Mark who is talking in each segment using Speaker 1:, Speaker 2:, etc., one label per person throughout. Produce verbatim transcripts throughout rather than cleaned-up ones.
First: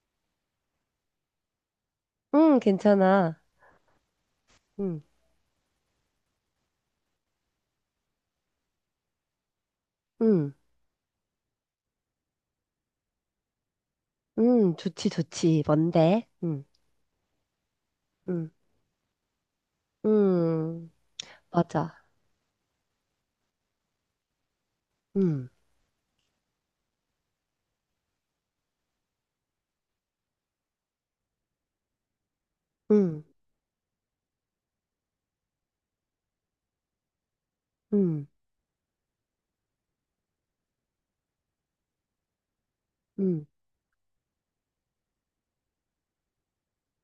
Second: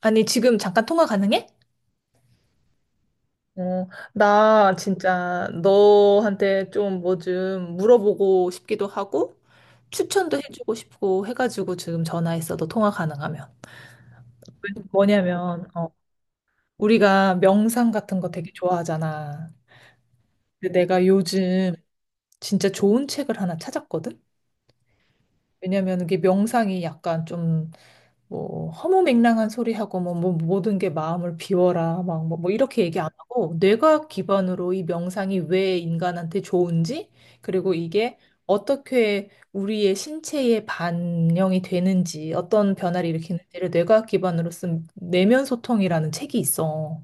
Speaker 1: 아니, 지금 잠깐 통화 가능해?
Speaker 2: 응, 괜찮아.
Speaker 1: 어, 나
Speaker 2: 응,
Speaker 1: 진짜 너한테 좀 뭐 좀 물어보고 싶기도 하고, 추천도
Speaker 2: 응,
Speaker 1: 해주고 싶고 해가지고 지금 전화했어. 너 통화 가능하면.
Speaker 2: 응, 좋지, 좋지.
Speaker 1: 뭐냐면, 어,
Speaker 2: 뭔데? 응,
Speaker 1: 우리가 명상 같은 거
Speaker 2: 응,
Speaker 1: 되게 좋아하잖아. 근데
Speaker 2: 응,
Speaker 1: 내가 요즘
Speaker 2: 맞아.
Speaker 1: 진짜 좋은 책을 하나 찾았거든?
Speaker 2: 응,
Speaker 1: 왜냐면 이게 명상이 약간 좀 뭐 허무맹랑한 소리하고 뭐, 뭐 모든 게 마음을 비워라 막뭐 뭐 이렇게 얘기 안
Speaker 2: 응,
Speaker 1: 하고 뇌과학 기반으로 이 명상이 왜 인간한테 좋은지 그리고 이게
Speaker 2: 응,
Speaker 1: 어떻게 우리의 신체에 반영이 되는지 어떤 변화를
Speaker 2: 응.
Speaker 1: 일으키는지를 뇌과학 기반으로 쓴 내면 소통이라는 책이 있어.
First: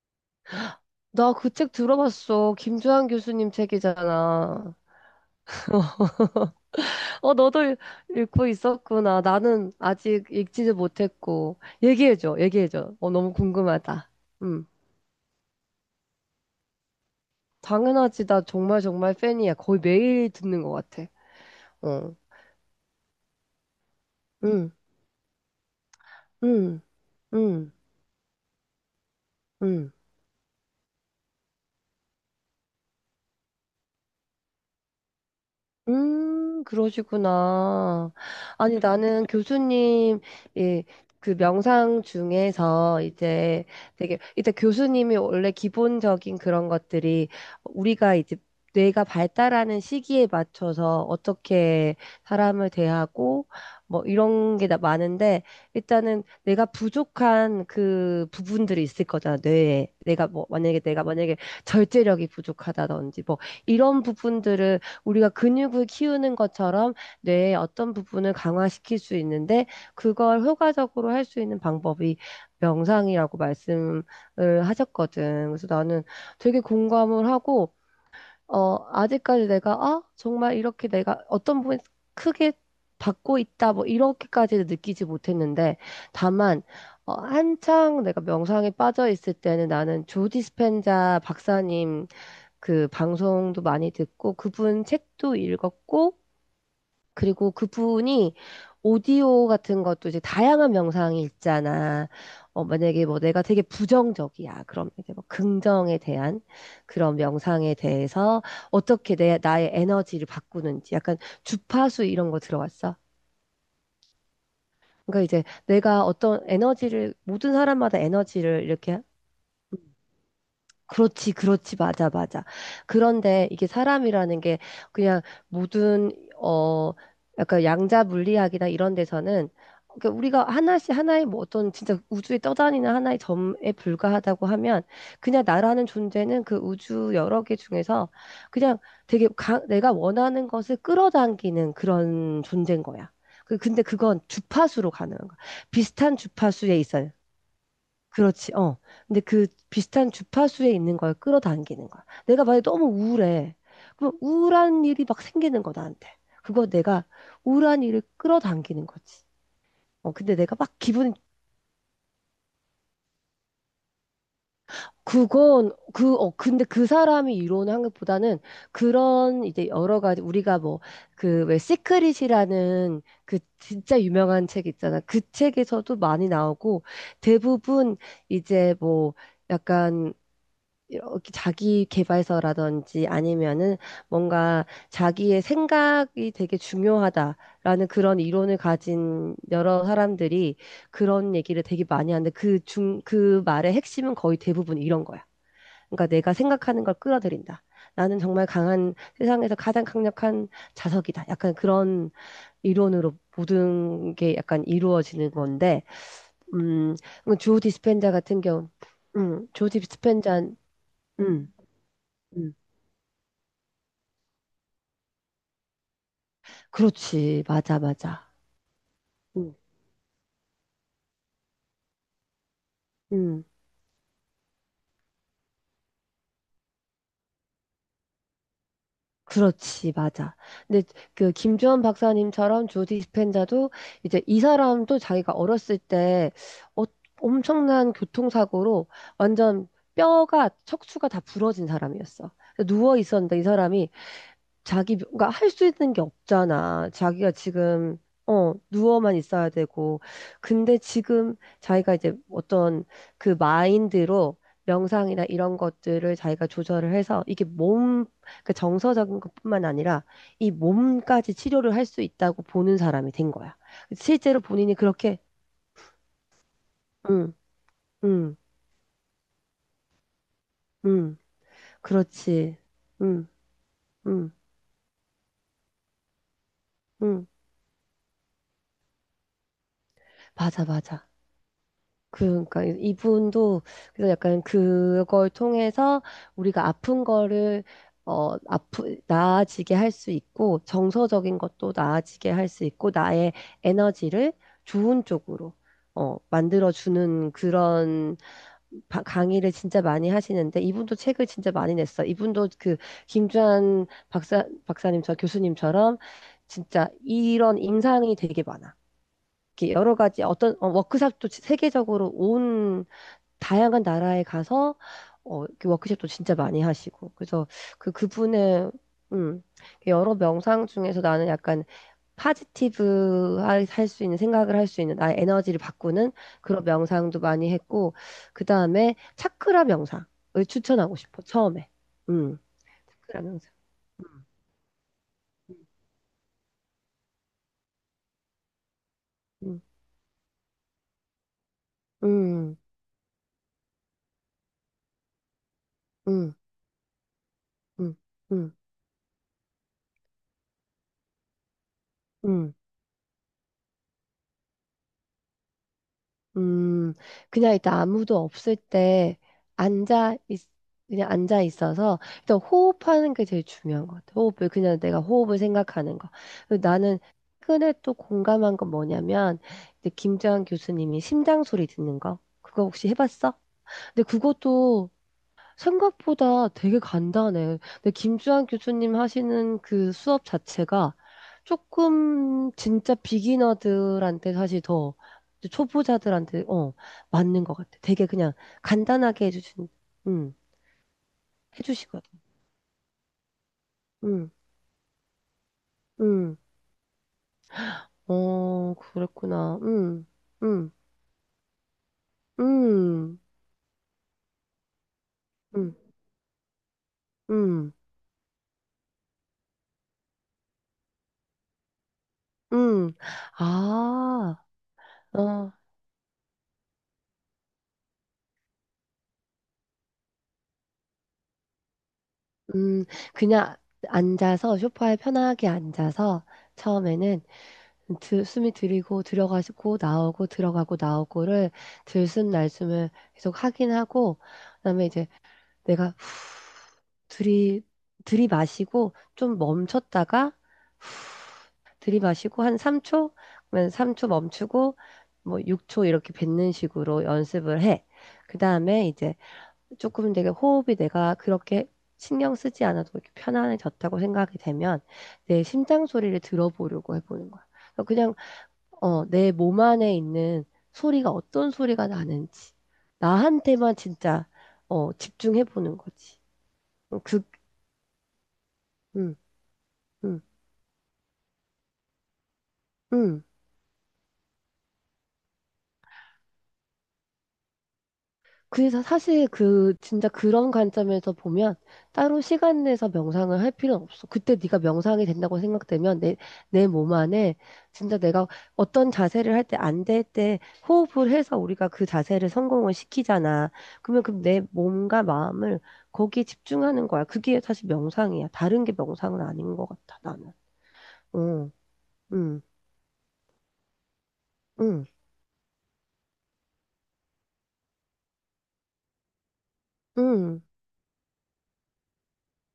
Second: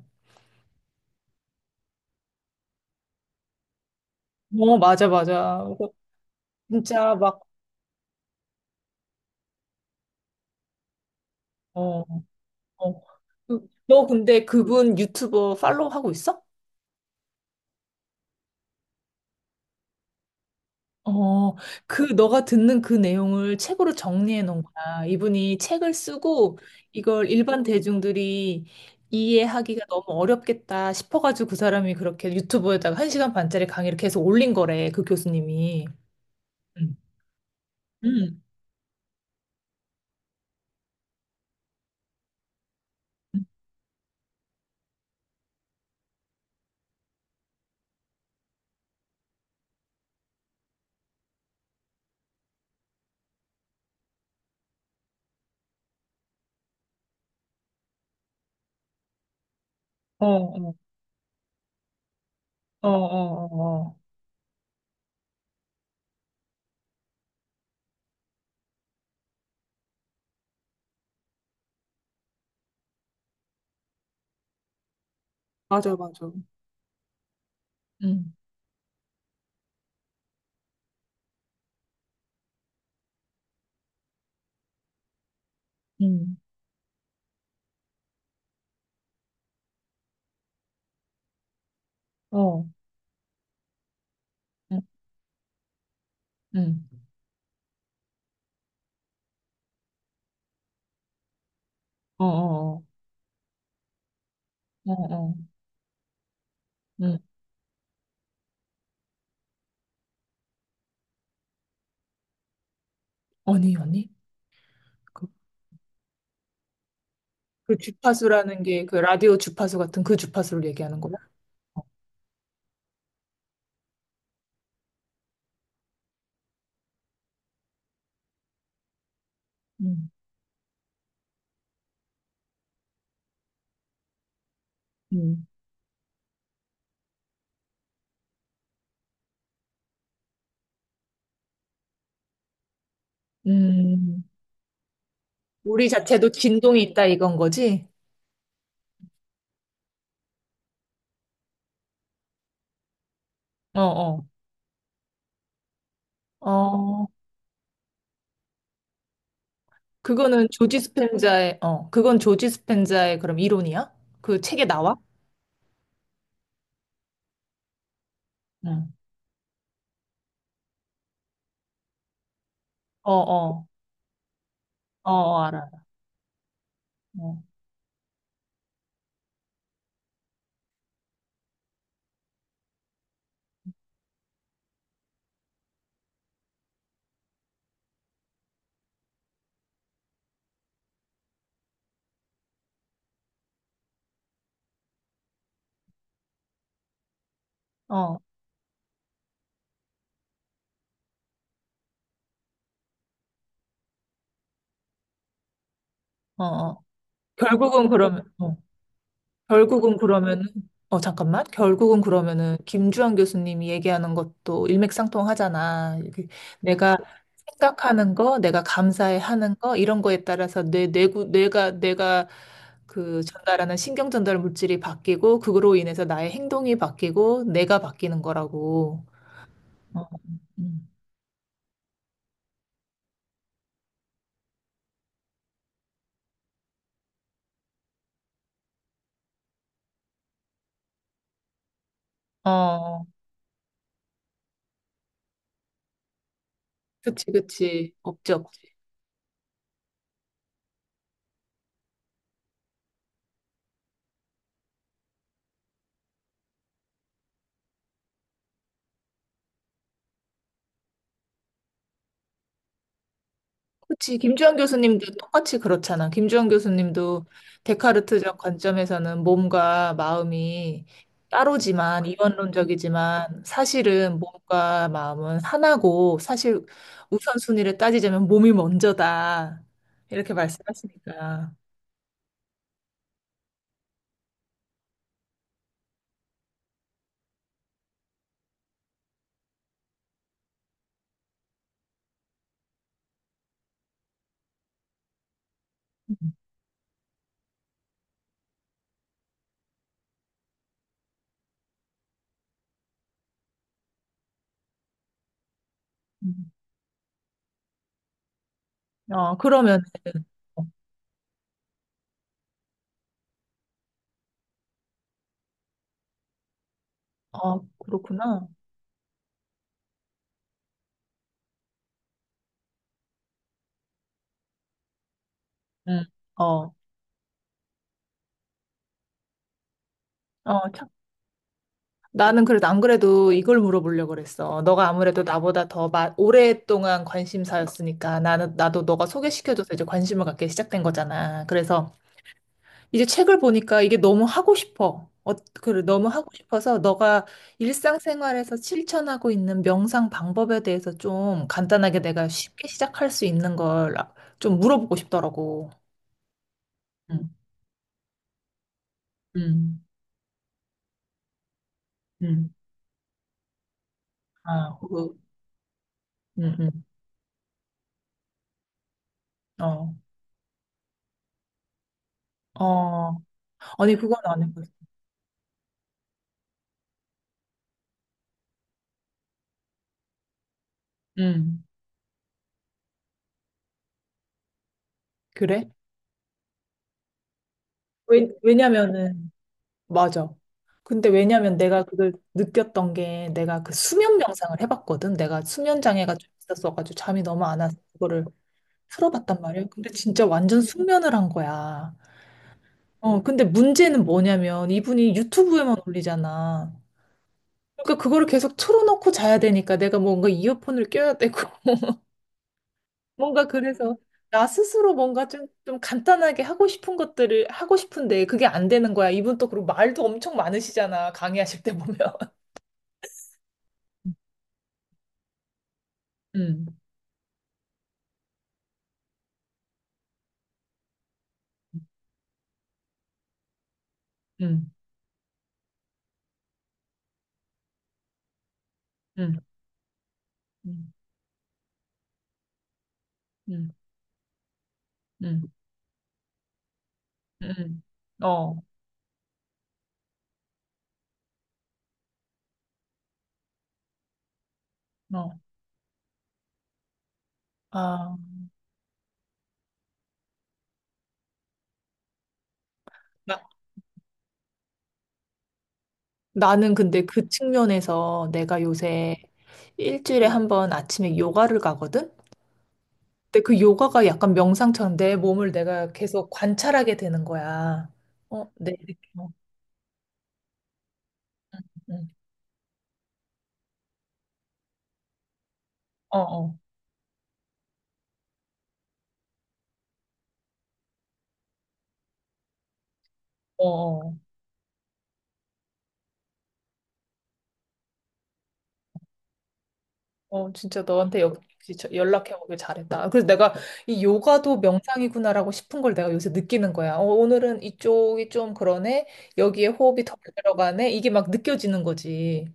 Speaker 2: 나 그 책 들어봤어. 김주한 교수님 책이잖아.
Speaker 1: 어 맞아 맞아. 그래서 진짜
Speaker 2: 어,
Speaker 1: 막
Speaker 2: 너도 읽- 읽고 있었구나. 나는 아직 읽지도 못했고.
Speaker 1: 어,
Speaker 2: 얘기해줘, 얘기해줘.
Speaker 1: 어.
Speaker 2: 어, 너무
Speaker 1: 그- 너
Speaker 2: 궁금하다.
Speaker 1: 근데
Speaker 2: 응,
Speaker 1: 그분 유튜버 팔로우 하고 있어?
Speaker 2: 당연하지. 나 정말 정말 팬이야. 거의 매일 듣는 것 같아.
Speaker 1: 어, 그,
Speaker 2: 어,
Speaker 1: 너가 듣는 그 내용을 책으로 정리해 놓은
Speaker 2: 응,
Speaker 1: 거야. 이분이 책을 쓰고
Speaker 2: 응,
Speaker 1: 이걸 일반
Speaker 2: 응,
Speaker 1: 대중들이 이해하기가
Speaker 2: 응.
Speaker 1: 너무 어렵겠다 싶어가지고 그 사람이 그렇게 유튜브에다가 한시간 반짜리 강의를 계속 올린 거래, 그 교수님이.
Speaker 2: 음,
Speaker 1: 응.
Speaker 2: 그러시구나.
Speaker 1: 응.
Speaker 2: 아니, 나는 교수님, 예, 그 명상 중에서 이제 되게, 일단 교수님이 원래 기본적인 그런 것들이 우리가 이제 뇌가 발달하는 시기에 맞춰서 어떻게 사람을 대하고 뭐 이런 게 다 많은데, 일단은 내가 부족한 그 부분들이 있을 거잖아, 뇌에.
Speaker 1: 어,
Speaker 2: 내가 뭐,
Speaker 1: 어,
Speaker 2: 만약에 내가 만약에 절제력이
Speaker 1: 어,
Speaker 2: 부족하다든지 뭐
Speaker 1: 어, 어.
Speaker 2: 이런 부분들을, 우리가 근육을 키우는 것처럼 뇌의 어떤 부분을 강화시킬 수 있는데, 그걸 효과적으로 할 수 있는 방법이 명상이라고 말씀을 하셨거든. 그래서
Speaker 1: 맞아,
Speaker 2: 나는
Speaker 1: 맞아.
Speaker 2: 되게 공감을 하고,
Speaker 1: 응.
Speaker 2: 어 아직까지 내가 아 정말 이렇게 내가 어떤 부분 크게 받고 있다 뭐 이렇게까지 느끼지 못했는데,
Speaker 1: 응,
Speaker 2: 다만 어, 한창 내가 명상에 빠져 있을 때는 나는 조 디스펜자 박사님
Speaker 1: 어,
Speaker 2: 그 방송도 많이 듣고
Speaker 1: 응.
Speaker 2: 그분 책도 읽었고,
Speaker 1: 응.
Speaker 2: 그리고 그분이 오디오 같은 것도 이제 다양한 명상이 있잖아.
Speaker 1: 어,
Speaker 2: 어,
Speaker 1: 어,
Speaker 2: 만약에 뭐 내가 되게 부정적이야. 그럼
Speaker 1: 어,
Speaker 2: 이제
Speaker 1: 어,
Speaker 2: 뭐
Speaker 1: 어.
Speaker 2: 긍정에 대한 그런
Speaker 1: 응.
Speaker 2: 명상에 대해서 어떻게 내, 나의 에너지를 바꾸는지 약간 주파수 이런 거 들어왔어.
Speaker 1: 아니, 아니.
Speaker 2: 그러니까
Speaker 1: 그,
Speaker 2: 이제 내가 어떤 에너지를 모든
Speaker 1: 그
Speaker 2: 사람마다
Speaker 1: 주파수라는
Speaker 2: 에너지를
Speaker 1: 게 그
Speaker 2: 이렇게.
Speaker 1: 라디오 주파수 같은 그 주파수를 얘기하는 거야?
Speaker 2: 그렇지, 그렇지, 맞아, 맞아. 그런데 이게 사람이라는 게 그냥 모든, 어, 약간 양자 물리학이나 이런 데서는, 그러니까 우리가 하나씩 하나의 뭐 어떤 진짜 우주에 떠다니는 하나의 점에 불과하다고 하면, 그냥
Speaker 1: 음.
Speaker 2: 나라는 존재는 그 우주 여러 개 중에서 그냥 되게 가, 내가 원하는 것을 끌어당기는 그런 존재인 거야. 그- 근데 그건
Speaker 1: 음.
Speaker 2: 주파수로 가능한 거야.
Speaker 1: 우리
Speaker 2: 비슷한
Speaker 1: 자체도
Speaker 2: 주파수에
Speaker 1: 진동이
Speaker 2: 있어.
Speaker 1: 있다 이건 거지?
Speaker 2: 그렇지, 어. 근데 그 비슷한 주파수에 있는 걸 끌어당기는 거야. 내가 만약에 너무 우울해.
Speaker 1: 어,
Speaker 2: 그럼
Speaker 1: 어.
Speaker 2: 우울한 일이 막 생기는 거, 나한테. 그거 내가
Speaker 1: 어,
Speaker 2: 우울한 일을 끌어당기는 거지. 어, 근데
Speaker 1: 그거는
Speaker 2: 내가 막
Speaker 1: 조지
Speaker 2: 기분,
Speaker 1: 스펜자의, 어, 그건 조지 스펜자의 그럼 이론이야? 그 책에 나와?
Speaker 2: 그건, 그, 어, 근데 그 사람이 이루는 한것보다는
Speaker 1: 응.
Speaker 2: 그런 이제 여러 가지, 우리가 뭐, 그 왜 시크릿이라는
Speaker 1: 어,
Speaker 2: 그
Speaker 1: 어,
Speaker 2: 진짜 유명한 책 있잖아.
Speaker 1: 어,
Speaker 2: 그
Speaker 1: 어, 알아.
Speaker 2: 책에서도 많이 나오고
Speaker 1: 어,
Speaker 2: 대부분 이제 뭐, 약간 이렇게 자기 개발서라든지 아니면은 뭔가 자기의 생각이 되게 중요하다라는 그런 이론을 가진 여러 사람들이 그런 얘기를 되게 많이 하는데 그 중, 그 말의 핵심은 거의 대부분 이런 거야. 그러니까 내가 생각하는 걸 끌어들인다. 나는
Speaker 1: 어,
Speaker 2: 정말 강한 세상에서 가장 강력한 자석이다. 약간 그런 이론으로 모든 게 약간 이루어지는 건데,
Speaker 1: 어, 어.
Speaker 2: 음, 조
Speaker 1: 결국은
Speaker 2: 디스펜자
Speaker 1: 그러면,
Speaker 2: 같은
Speaker 1: 어,
Speaker 2: 경우, 음, 조
Speaker 1: 결국은
Speaker 2: 디스펜자,
Speaker 1: 그러면은, 어, 잠깐만.
Speaker 2: 음.
Speaker 1: 결국은
Speaker 2: 음.
Speaker 1: 그러면은, 김주환 교수님이 얘기하는 것도 일맥상통하잖아. 이게 내가
Speaker 2: 그렇지. 맞아,
Speaker 1: 생각하는
Speaker 2: 맞아.
Speaker 1: 거, 내가 감사해
Speaker 2: 음,
Speaker 1: 하는 거, 이런 거에 따라서 내 뇌구, 뇌가, 내가 그
Speaker 2: 음,
Speaker 1: 전달하는 신경 전달 물질이 바뀌고, 그거로 인해서 나의 행동이 바뀌고, 내가 바뀌는 거라고.
Speaker 2: 그렇지,
Speaker 1: 어,
Speaker 2: 맞아. 근데
Speaker 1: 음.
Speaker 2: 그 김주원 박사님처럼 조디 스펜자도 이제 이 사람도 자기가 어렸을 때 어- 엄청난 교통사고로 완전 뼈가 척추가 다 부러진 사람이었어. 누워
Speaker 1: 어,
Speaker 2: 있었는데 이 사람이 자기, 가 할 수 있는 게 없잖아.
Speaker 1: 그치,
Speaker 2: 자기가
Speaker 1: 그치.
Speaker 2: 지금,
Speaker 1: 없지,
Speaker 2: 어,
Speaker 1: 없지.
Speaker 2: 누워만 있어야 되고. 근데 지금 자기가 이제 어떤 그 마인드로 명상이나 이런 것들을 자기가 조절을 해서 이게 몸, 그 정서적인 것뿐만 아니라 이 몸까지 치료를 할 수 있다고 보는 사람이 된 거야.
Speaker 1: 그치.
Speaker 2: 실제로
Speaker 1: 김주환
Speaker 2: 본인이
Speaker 1: 교수님도
Speaker 2: 그렇게,
Speaker 1: 똑같이 그렇잖아. 김주환 교수님도
Speaker 2: 응, 응,
Speaker 1: 데카르트적 관점에서는 몸과 마음이
Speaker 2: 응,
Speaker 1: 따로지만,
Speaker 2: 그렇지. 응,
Speaker 1: 이원론적이지만, 사실은
Speaker 2: 응,
Speaker 1: 몸과 마음은 하나고, 사실
Speaker 2: 응.
Speaker 1: 우선순위를 따지자면 몸이 먼저다. 이렇게
Speaker 2: 맞아, 맞아.
Speaker 1: 말씀하시니까.
Speaker 2: 그, 그러니까 이분도 그래서 약간 그걸 통해서 우리가 아픈 거를 어 아프 나아지게 할 수 있고 정서적인 것도 나아지게 할 수 있고 나의 에너지를 좋은 쪽으로
Speaker 1: 음,
Speaker 2: 어 만들어 주는 그런 바- 강의를 진짜 많이 하시는데 이분도 책을 진짜 많이 냈어. 이분도 그 김주한 박사 박사님 저 교수님처럼
Speaker 1: 음.
Speaker 2: 진짜 이런 임상이 되게 많아.
Speaker 1: 어,
Speaker 2: 이렇게
Speaker 1: 그러면,
Speaker 2: 여러 가지 어떤
Speaker 1: 어,
Speaker 2: 어, 워크샵도 세계적으로 온 다양한 나라에 가서 어, 이렇게 워크숍도 진짜 많이 하시고 그래서
Speaker 1: 어,
Speaker 2: 그
Speaker 1: 그렇구나.
Speaker 2: 그분의 음, 여러 명상 중에서 나는 약간 파지티브 할 수 있는 생각을 할 수 있는 나의 에너지를
Speaker 1: 음,
Speaker 2: 바꾸는 그런
Speaker 1: 어,
Speaker 2: 명상도 많이 했고, 그 다음에 차크라 명상을
Speaker 1: 어,
Speaker 2: 추천하고 싶어 처음에. 음.
Speaker 1: 나는 그래도 안
Speaker 2: 차크라
Speaker 1: 그래도
Speaker 2: 명상.
Speaker 1: 이걸 물어보려고 그랬어. 너가 아무래도 나보다 더 마- 오랫동안 관심사였으니까 나는 나도 너가
Speaker 2: 음
Speaker 1: 소개시켜줘서 이제 관심을 갖게 시작된 거잖아. 그래서
Speaker 2: 음
Speaker 1: 이제 책을 보니까 이게 너무 하고 싶어. 어, 그래, 너무 하고
Speaker 2: 음
Speaker 1: 싶어서 너가
Speaker 2: 음음
Speaker 1: 일상생활에서 실천하고 있는 명상 방법에 대해서 좀 간단하게 내가
Speaker 2: 음
Speaker 1: 쉽게 시작할 수 있는 걸 아, 좀 물어보고 싶더라고.
Speaker 2: 음,
Speaker 1: 응,
Speaker 2: 그냥 일단 아무도 없을 때
Speaker 1: 응,
Speaker 2: 앉아, 있, 그냥 앉아 있어서 일단
Speaker 1: 응.
Speaker 2: 호흡하는 게 제일 중요한 것 같아. 호흡을,
Speaker 1: 아,
Speaker 2: 그냥 내가
Speaker 1: 그,
Speaker 2: 호흡을 생각하는 거.
Speaker 1: 응,
Speaker 2: 그리고
Speaker 1: 응.
Speaker 2: 나는 최근에 또 공감한 건 뭐냐면, 이제
Speaker 1: 어,
Speaker 2: 김재환 교수님이 심장 소리 듣는 거. 그거 혹시
Speaker 1: 어.
Speaker 2: 해봤어?
Speaker 1: 아니,
Speaker 2: 근데
Speaker 1: 그건 안 해봤어.
Speaker 2: 그것도 생각보다 되게 간단해. 근데 김주환 교수님 하시는 그 수업 자체가
Speaker 1: 응.
Speaker 2: 조금 진짜 비기너들한테 사실 더
Speaker 1: 그래?
Speaker 2: 초보자들한테 어 맞는 것 같아. 되게
Speaker 1: 왜,
Speaker 2: 그냥 간단하게
Speaker 1: 왜냐면은,
Speaker 2: 해주신,
Speaker 1: 맞아.
Speaker 2: 음
Speaker 1: 근데 왜냐면 내가
Speaker 2: 해주시거든.
Speaker 1: 그걸 느꼈던 게 내가 그 수면
Speaker 2: 음,
Speaker 1: 명상을 해봤거든. 내가 수면 장애가 좀
Speaker 2: 음,
Speaker 1: 있었어가지고 잠이 너무 안 와서 그거를
Speaker 2: 어
Speaker 1: 풀어봤단
Speaker 2: 그랬구나.
Speaker 1: 말이야. 근데
Speaker 2: 음,
Speaker 1: 진짜 완전
Speaker 2: 음,
Speaker 1: 숙면을 한 거야.
Speaker 2: 음,
Speaker 1: 어, 근데 문제는 뭐냐면 이분이
Speaker 2: 음,
Speaker 1: 유튜브에만 올리잖아.
Speaker 2: 음,
Speaker 1: 그러니까 그거를 계속 틀어놓고 자야 되니까 내가 뭔가 이어폰을 껴야 되고.
Speaker 2: 음.
Speaker 1: 뭔가 그래서
Speaker 2: 아,
Speaker 1: 나 스스로 뭔가 좀,
Speaker 2: 어,
Speaker 1: 좀 간단하게 하고 싶은 것들을 하고 싶은데 그게 안 되는 거야. 이분 또 그리고 말도 엄청 많으시잖아. 강의하실 때 보면.
Speaker 2: 음, 그냥 앉아서 소파에 편하게 앉아서
Speaker 1: 음,
Speaker 2: 처음에는 드, 숨이 들이고 들어가고 나오고 들어가고 나오고를 들숨 날숨을 계속 하긴 하고,
Speaker 1: 음,
Speaker 2: 그다음에 이제 내가 후, 들이 들이마시고 좀
Speaker 1: 음,
Speaker 2: 멈췄다가
Speaker 1: 음,
Speaker 2: 들이마시고 한 삼 초.
Speaker 1: 음,
Speaker 2: 그러면 삼 초 멈추고 뭐
Speaker 1: 음,
Speaker 2: 육 초 이렇게 뱉는 식으로 연습을
Speaker 1: 음.
Speaker 2: 해.
Speaker 1: 어,
Speaker 2: 그다음에 이제 조금 되게 호흡이 내가 그렇게 신경 쓰지 않아도 이렇게 편안해졌다고 생각이 되면
Speaker 1: 어.
Speaker 2: 내 심장 소리를 들어보려고 해보는 거야. 그냥
Speaker 1: 아,
Speaker 2: 어, 내 몸 안에 있는 소리가 어떤 소리가 나는지.
Speaker 1: 나,
Speaker 2: 나한테만 진짜, 어, 집중해 보는 거지.
Speaker 1: 나는
Speaker 2: 어,
Speaker 1: 근데
Speaker 2: 그,
Speaker 1: 그 측면에서 내가
Speaker 2: 음,
Speaker 1: 요새
Speaker 2: 음,
Speaker 1: 일주일에 한번 아침에 요가를 가거든?
Speaker 2: 음.
Speaker 1: 근데 그 요가가 약간 명상처럼 내 몸을 내가 계속 관찰하게 되는 거야. 어, 내
Speaker 2: 그래서
Speaker 1: 느낌. 어,
Speaker 2: 사실 그 진짜 그런 관점에서 보면 따로 시간 내서 명상을 할 필요는 없어. 그때 네가 명상이 된다고 생각되면 내
Speaker 1: 어, 어.
Speaker 2: 내 몸 안에 진짜 내가 어떤 자세를 할 때 안 될 때 호흡을 해서 우리가 그 자세를 성공을 시키잖아.
Speaker 1: 어,
Speaker 2: 그러면
Speaker 1: 어,
Speaker 2: 그럼 내 몸과 마음을 거기에 집중하는 거야. 그게 사실 명상이야. 다른 게 명상은 아닌 것 같아. 나는.
Speaker 1: 어, 진짜 너한테 역-
Speaker 2: 응,
Speaker 1: 역시 저-
Speaker 2: 응,
Speaker 1: 연락해보길 잘했다. 아, 그래서 내가 이 요가도
Speaker 2: 응,
Speaker 1: 명상이구나라고 싶은 걸 내가 요새 느끼는 거야. 어, 오늘은 이쪽이 좀 그러네. 여기에 호흡이 덜
Speaker 2: 응.
Speaker 1: 들어가네. 이게 막 느껴지는 거지.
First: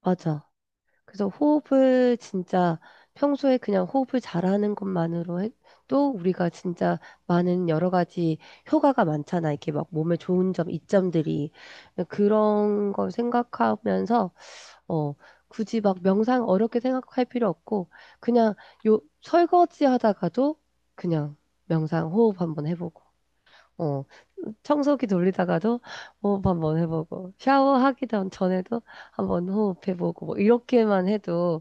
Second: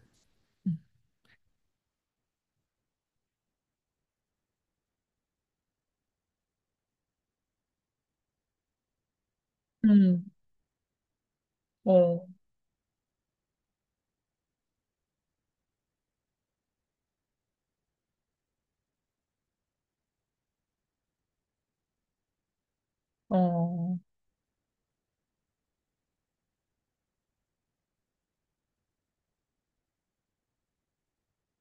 Speaker 2: 맞아.
Speaker 1: 음,
Speaker 2: 그래서 호흡을 진짜 평소에 그냥 호흡을 잘하는 것만으로 해- 또 우리가 진짜 많은 여러 가지 효과가 많잖아. 이렇게 막 몸에
Speaker 1: 음,
Speaker 2: 좋은 점, 이점들이.
Speaker 1: 어,
Speaker 2: 그런 걸 생각하면서, 어, 굳이 막 명상 어렵게 생각할 필요 없고, 그냥 요 설거지 하다가도 그냥 명상 호흡 한번 해보고.
Speaker 1: 어,
Speaker 2: 어, 청소기 돌리다가도 호흡 한번 해보고, 샤워하기 전- 전에도 한번 호흡해보고, 뭐, 이렇게만 해도,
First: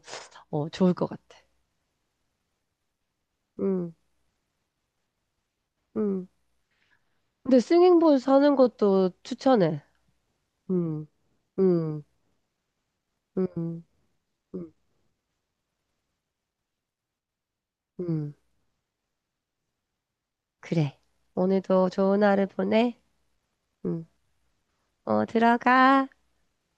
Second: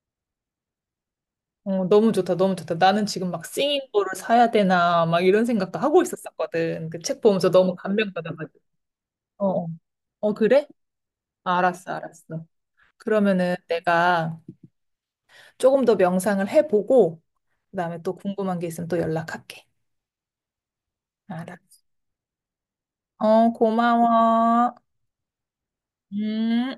Speaker 2: 어, 좋을 것 같아.
Speaker 1: 어, 너무 좋다, 너무 좋다. 나는 지금 막
Speaker 2: 음,
Speaker 1: 싱잉볼을 사야 되나, 막 이런 생각도 하고
Speaker 2: 음.
Speaker 1: 있었었거든. 그 책 보면서
Speaker 2: 근데
Speaker 1: 너무
Speaker 2: 싱잉볼 사는
Speaker 1: 감명받아가지고.
Speaker 2: 것도
Speaker 1: 어, 어,
Speaker 2: 추천해.
Speaker 1: 어, 그래?
Speaker 2: 음,
Speaker 1: 아, 알았어,
Speaker 2: 음,
Speaker 1: 알았어. 그러면은
Speaker 2: 음,
Speaker 1: 내가
Speaker 2: 음,
Speaker 1: 조금 더 명상을 해보고, 그다음에 또
Speaker 2: 음.
Speaker 1: 궁금한 게 있으면 또 연락할게.
Speaker 2: 그래.
Speaker 1: 알았어.
Speaker 2: 오늘도 좋은 하루 보내.
Speaker 1: 어,
Speaker 2: 음,
Speaker 1: 고마워.
Speaker 2: 어, 들어가.
Speaker 1: 음.